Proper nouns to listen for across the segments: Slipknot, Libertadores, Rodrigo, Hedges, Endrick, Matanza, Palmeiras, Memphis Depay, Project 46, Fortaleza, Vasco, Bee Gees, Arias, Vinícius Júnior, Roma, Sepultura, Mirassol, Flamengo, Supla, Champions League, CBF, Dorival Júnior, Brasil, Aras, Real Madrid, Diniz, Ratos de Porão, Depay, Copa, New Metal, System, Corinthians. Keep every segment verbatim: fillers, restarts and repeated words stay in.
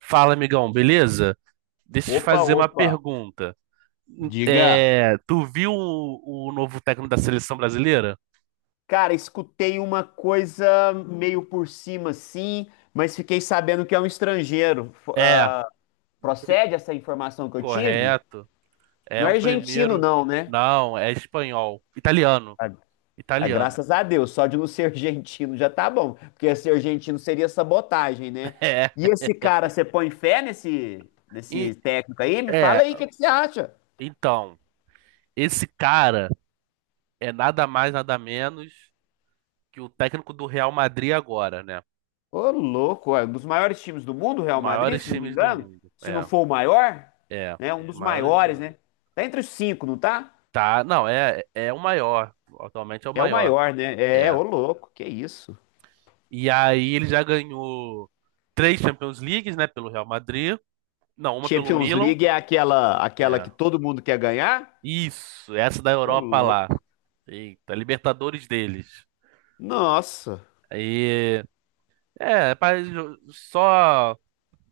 Fala, amigão, beleza? Deixa eu te Opa, fazer uma opa. pergunta. Diga. É, tu viu o, o novo técnico da seleção brasileira? Cara, escutei uma coisa meio por cima, sim, mas fiquei sabendo que é um estrangeiro. F- É, ah, o pri- procede essa informação que eu tive? Correto. É Não é o argentino, primeiro. não, né? Não, é espanhol. Italiano. Ah, ah, Italiano. graças a Deus, só de não ser argentino já tá bom, porque ser argentino seria sabotagem, né? É. E esse cara, você põe fé nesse, E, nesse técnico aí? Me é, fala aí, o que que você acha? então, Esse cara é nada mais, nada menos que o técnico do Real Madrid agora, né? Ô, louco, é um dos maiores times do mundo, o Real Madrid, Maiores se não me times do engano. mundo. Se não É, for o maior, é. né? Um, é, Os dos maiores do maiores, mundo. né? Tá entre os cinco, não tá? Tá, não, é, é o maior. Atualmente é o É o maior. maior, né? É, É. ô, louco, que isso. E aí ele já ganhou três Champions Leagues, né, pelo Real Madrid. Não, uma pelo Champions Milan. League é aquela, aquela É. que todo mundo quer ganhar? Isso, essa da Ô, Europa lá. louco. Eita, Libertadores deles. Nossa, Aí, é, pa- só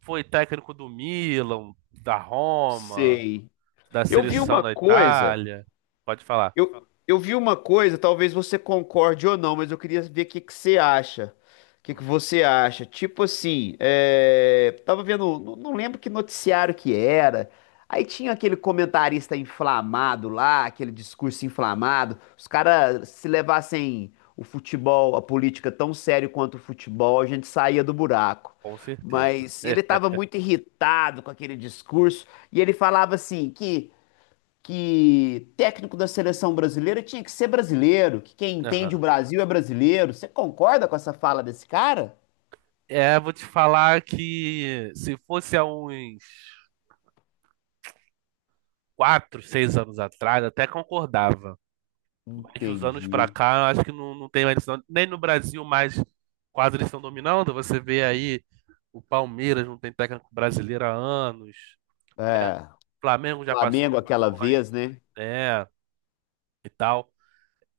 foi técnico do Milan, da Roma, sei. da Eu vi seleção uma da coisa, Itália. Pode falar. Eu, eu vi uma coisa, talvez você concorde ou não, mas eu queria ver o que que você acha. O que que você acha? Tipo assim, é... tava vendo, não, não lembro que noticiário que era. Aí tinha aquele comentarista inflamado lá, aquele discurso inflamado. Os caras se levassem o futebol, a política tão sério quanto o futebol, a gente saía do buraco. Com certeza. Mas É, ele estava muito irritado com aquele discurso e ele falava assim que que técnico da seleção brasileira tinha que ser brasileiro, que quem entende o aham. Brasil é brasileiro. Você concorda com essa fala desse cara? É, vou te falar que se fosse há uns quatro, seis anos atrás, até concordava. Mas de uns anos pra Entendi. cá, eu acho que não, não tem mais isso, não. Nem no Brasil mais quase eles estão dominando. Você vê aí o Palmeiras não tem técnico brasileiro há anos, né? É, Flamengo já passou Flamengo aquela muito, vez, né? né? E tal.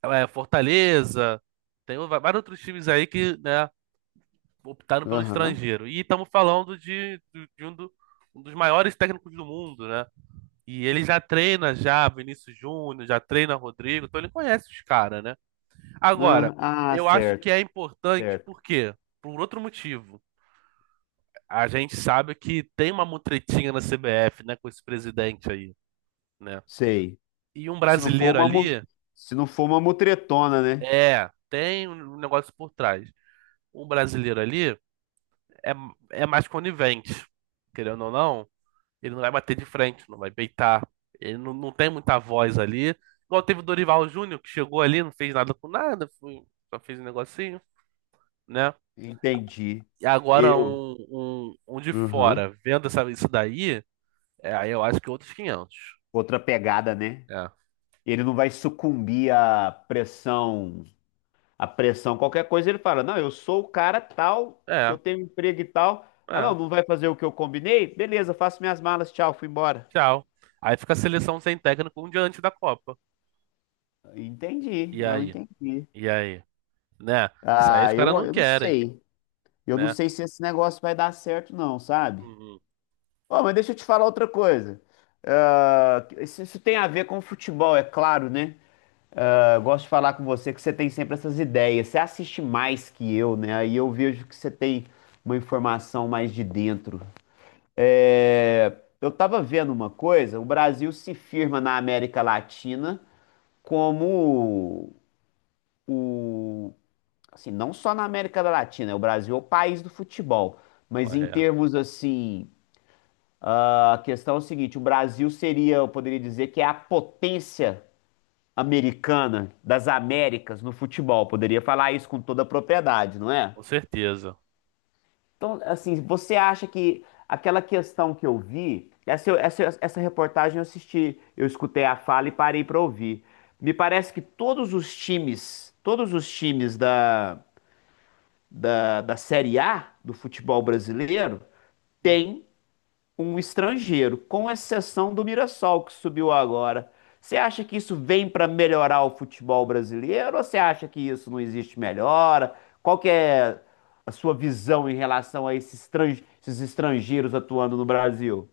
É, Fortaleza, tem o- vários outros times aí que, né, optaram pelo Aham. estrangeiro. E estamos falando de, de- de um, do- um dos maiores técnicos do mundo, né? E ele já treina já Vinícius Júnior, já treina Rodrigo, então ele conhece os caras, né? Agora, Aham. Ah, eu acho que certo, é importante, certo. por quê? Por outro motivo. A gente sabe que tem uma mutretinha na C B F, né, com esse presidente aí, né? Sei. E um Se não for brasileiro uma, mu- ali, se não for uma mutretona, né? é, tem um negócio por trás. Um brasileiro ali é, é mais conivente, querendo ou não, ele não vai bater de frente, não vai beitar. Ele não, não tem muita voz ali. Igual teve o Dorival Júnior, que chegou ali, não fez nada com nada, foi- só fez um negocinho, né? Entendi. E agora Eu, um, um, um de Uhum. fora vendo essa, isso daí, é, aí eu acho que outros quinhentos. Outra pegada, né? É, Ele não vai sucumbir à pressão a pressão, qualquer coisa, ele fala: Não, eu sou o cara tal, que eu é, tenho emprego e tal. Ah, não, é, não vai fazer o que eu combinei? Beleza, faço minhas malas, tchau, fui embora. tchau. Aí fica a seleção sem técnico um dia antes da Copa. Entendi, E não aí? entendi. E aí? Né? Isso aí os Ah, eu, caras não eu não querem, sei. Eu não né? sei se esse negócio vai dar certo, não, sabe? Uhum, Ó, mas deixa eu te falar outra coisa. Ah, isso, isso tem a ver com futebol, é claro, né? Ah, eu gosto de falar com você que você tem sempre essas ideias. Você assiste mais que eu, né? Aí eu vejo que você tem uma informação mais de dentro. É, eu estava vendo uma coisa, o Brasil se firma na América Latina como o, assim, não só na América Latina, é o Brasil é o país do futebol, mas em correto, termos assim, ah, a questão é o seguinte, o Brasil seria, eu poderia dizer que é a potência americana das Américas no futebol, poderia falar isso com toda a propriedade, não é? com certeza. Então, assim, você acha que aquela questão que eu vi, essa, eu- essa, essa reportagem eu assisti, eu escutei a fala e parei para ouvir. Me parece que todos os times, todos os times da, da, da Série A do futebol brasileiro têm um estrangeiro, com exceção do Mirassol que subiu agora. Você acha que isso vem para melhorar o futebol brasileiro ou você acha que isso não existe melhora? Qual que é a sua visão em relação a esses estran- esses estrangeiros atuando no Brasil?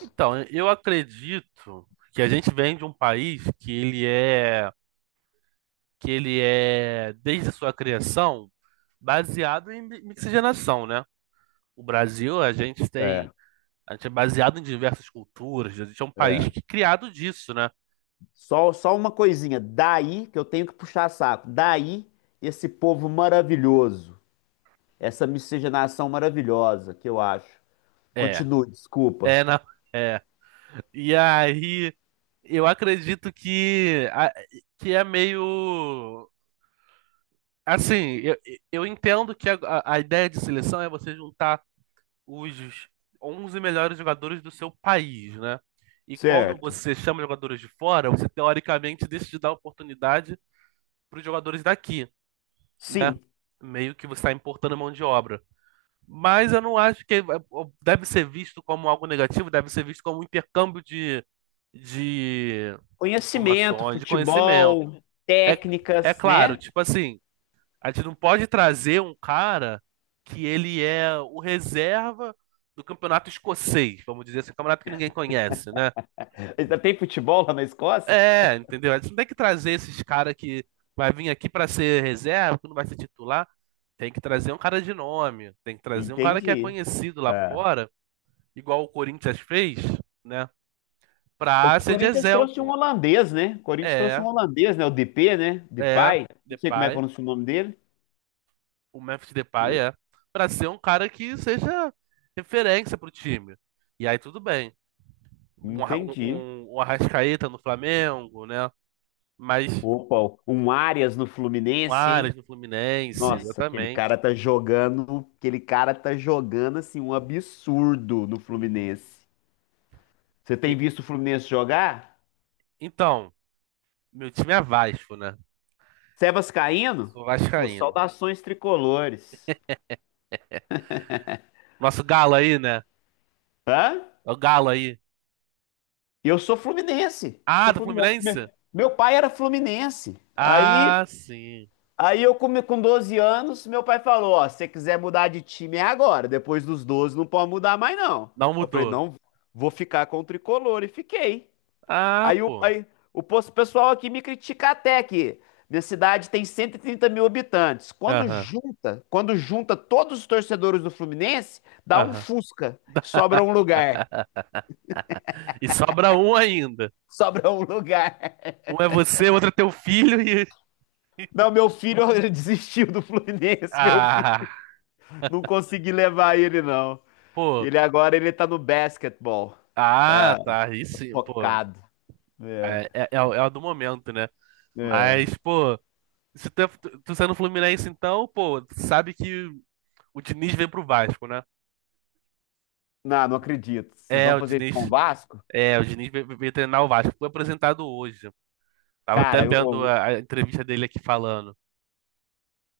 Então, eu acredito que a gente vem de um país que ele é, que ele é, desde sua criação, baseado em mi- mixigenação, né? O Brasil, a gente tem É, A gente é baseado em diversas culturas, a gente é um país é. que é criado disso, né? Só, só uma coisinha, daí que eu tenho que puxar saco, daí esse povo maravilhoso, essa miscigenação maravilhosa que eu acho. É, Continue, desculpa. é, não, é. E aí, eu acredito que, a- que é meio. Assim, eu, eu entendo que a, a a ideia de seleção é você juntar os onze melhores jogadores do seu país, né? E quando Certo. você chama jogadores de fora, você teoricamente deixa de dar oportunidade para os jogadores daqui, né? Sim. Meio que você está importando mão de obra. Mas eu não acho que deve ser visto como algo negativo, deve ser visto como um intercâmbio de, de Conhecimento, informações, de conhecimento. futebol, É, é técnicas, claro, né? tipo assim, a gente não pode trazer um cara que ele é o reserva do campeonato escocês, vamos dizer assim, um campeonato que ninguém conhece, né? Ainda tem futebol lá na Escócia? É, entendeu? A gente não tem que trazer esses caras que vai vir aqui para ser reserva, que não vai ser titular. Tem que trazer um cara de nome, tem que trazer um cara que é Entendi. conhecido lá É. fora igual o Corinthians fez, né? O Pra ser de Corinthians trouxe um exemplo. holandês, né? O Corinthians trouxe É, um holandês, né? O D P, né? é, Depay. Não sei como é que Depay, pronuncia o nome dele. o Memphis Depay é. Pra ser um cara que seja referência pro time. E aí tudo bem. Um, Arra- um, Entendi. um- um Arrascaeta no Flamengo, né? Mas Opa, um Arias no um Fluminense, Aras hein? no Fluminense, Nossa, aquele exatamente. cara tá jogando, aquele cara tá jogando assim um absurdo no Uhum. Fluminense. Você tem E- visto o Fluminense jogar? então, meu time é Vasco, né? Você é vascaíno? Sou Pô, vascaíno. saudações tricolores. Nosso galo aí, né? Hã? É o galo aí. Eu sou fluminense. Ah, Sou do fluminense. Me- Fluminense? Meu pai era fluminense. Ah, Aí, sim. aí eu come- com doze anos, meu pai falou, ó, se você quiser mudar de time é agora, depois dos doze não pode mudar mais não. Não Eu falei, mudou. não, vou ficar com o tricolor e fiquei. Ah, Aí o, pô. aí, o pos- pessoal aqui me critica até que minha cidade tem cento e trinta mil habitantes. Quando Aham, junta, quando junta todos os torcedores do Fluminense, dá um aham. Fusca, sobra um lugar. E sobra um ainda. Sobra um lugar. Um é você, outro é teu filho e. Não, meu filho, ele desistiu do Fluminense, meu filho. Ah, Não consegui levar ele, não. pô. Ele agora, ele tá no basquetebol. Tá Ah, tá. Aí sim, pô. focado. É, É, é, é, o é o do momento, né? é. Mas, pô, se tu, é- tu, tu sendo Fluminense, então, pô, tu sabe que o Diniz vem pro Vasco, né? Não, não acredito. Vocês É, vão o fazer isso Diniz. com o Vasco? É, o Diniz veio, veio treinar o Vasco. Foi apresentado hoje. Tava até Cara, eu, vendo eu- a, a entrevista dele aqui falando.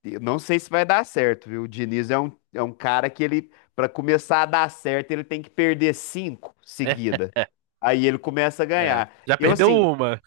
eu não sei se vai dar certo, viu? O Diniz é um, é um cara que ele, pra começar a dar certo, ele tem que perder cinco É, seguida. Aí ele começa a é. ganhar. Já Eu, perdeu assim. uma.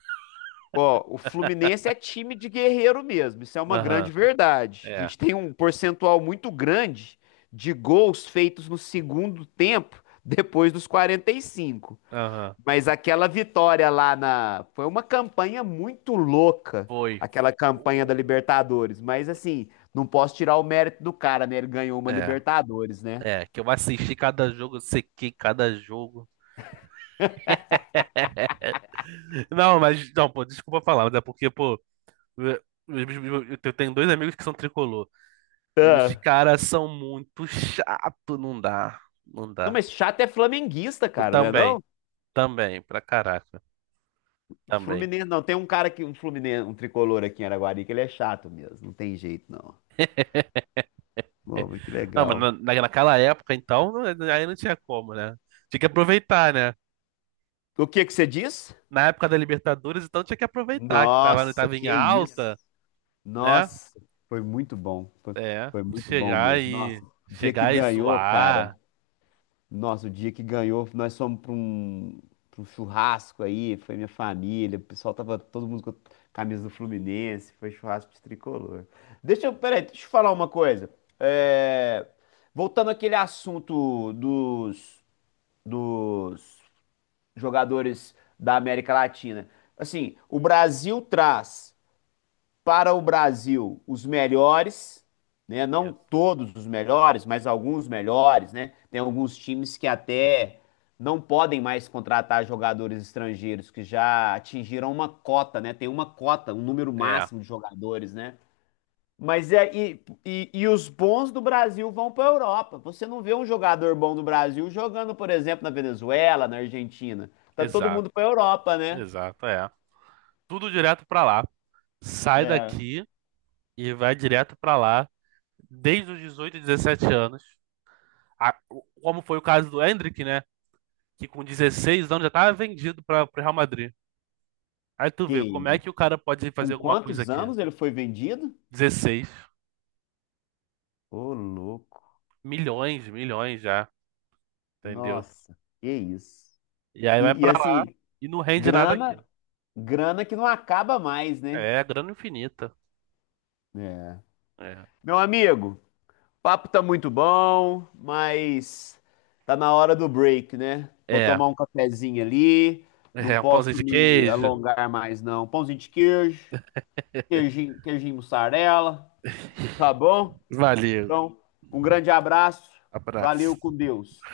Ó, o Fluminense é time de guerreiro mesmo, isso é uma Aham, grande verdade. A é. gente tem um percentual muito grande de gols feitos no segundo tempo, depois dos quarenta e cinco. Aham. Mas aquela vitória lá na. Foi uma campanha muito louca, Foi. aquela campanha da Libertadores. Mas assim, não posso tirar o mérito do cara, né? Ele ganhou uma É. Libertadores, né? É, que eu assisti cada jogo, eu sequei cada jogo. Não, mas, não, pô, desculpa falar, mas é porque, pô, eu, eu- eu tenho dois amigos que são tricolor. E os Tá. caras são muito chato, não dá. Não Não, dá. mas chato é flamenguista, cara, né? Também, Não? também, pra caraca, também. Fluminense, não. Tem um cara que, um Fluminense, um tricolor aqui em Araguari, que ele é chato mesmo. Não tem jeito, não. Pô, mas que Não, mas legal. na, na- naquela época, então, não- aí não tinha como, né? Tinha que aproveitar, né? O que que você diz? Na época da Libertadores, então tinha que aproveitar, que tava, Nossa, tava em que isso. alta, né? Nossa, foi muito bom. Foi, É, foi muito bom chegar mesmo. Nossa, e o dia que chegar e ganhou, cara. zoar. Nossa, o dia que ganhou, nós fomos para um, pra um churrasco aí, foi minha família, o pessoal tava todo mundo com a camisa do Fluminense, foi churrasco de tricolor. Deixa eu, peraí, deixa eu falar uma coisa. É, voltando àquele assunto dos, dos jogadores da América Latina. Assim, o Brasil traz para o Brasil os melhores, né? Não Isso. todos os melhores, mas alguns melhores, né? Tem alguns times que até não podem mais contratar jogadores estrangeiros que já atingiram uma cota, né? Tem uma cota, um número É, máximo de jogadores, né? Mas é e, e, e os bons do Brasil vão para a Europa. Você não vê um jogador bom do Brasil jogando, por exemplo, na Venezuela, na Argentina. Tá todo exato, mundo para a Europa, né? exato, é. Tudo direto pra lá. Sai É. daqui e vai direto pra lá desde os dezoito, dezessete anos. A- o- como foi o caso do Endrick, né? Que com dezesseis anos já tava vendido para o Real Madrid. Aí tu Que vê como é isso. que o cara pode fazer Com alguma coisa quantos aqui. anos ele foi vendido? Dezesseis Ô, louco. milhões, milhões já, entendeu? Nossa, que isso. E aí vai E, e, pra lá assim, e não rende nada aqui. grana, grana que não acaba mais, né? É grana infinita. É. É. Meu amigo, papo tá muito bom, mas tá na hora do break, né? Vou É. tomar um cafezinho ali. Não É, um pãozinho posso de me queijo. alongar mais, não. Pãozinho de queijo, queijinho, queijinho mussarela, tá bom? Valeu. Então, um grande abraço. Valeu Abraço. com Deus.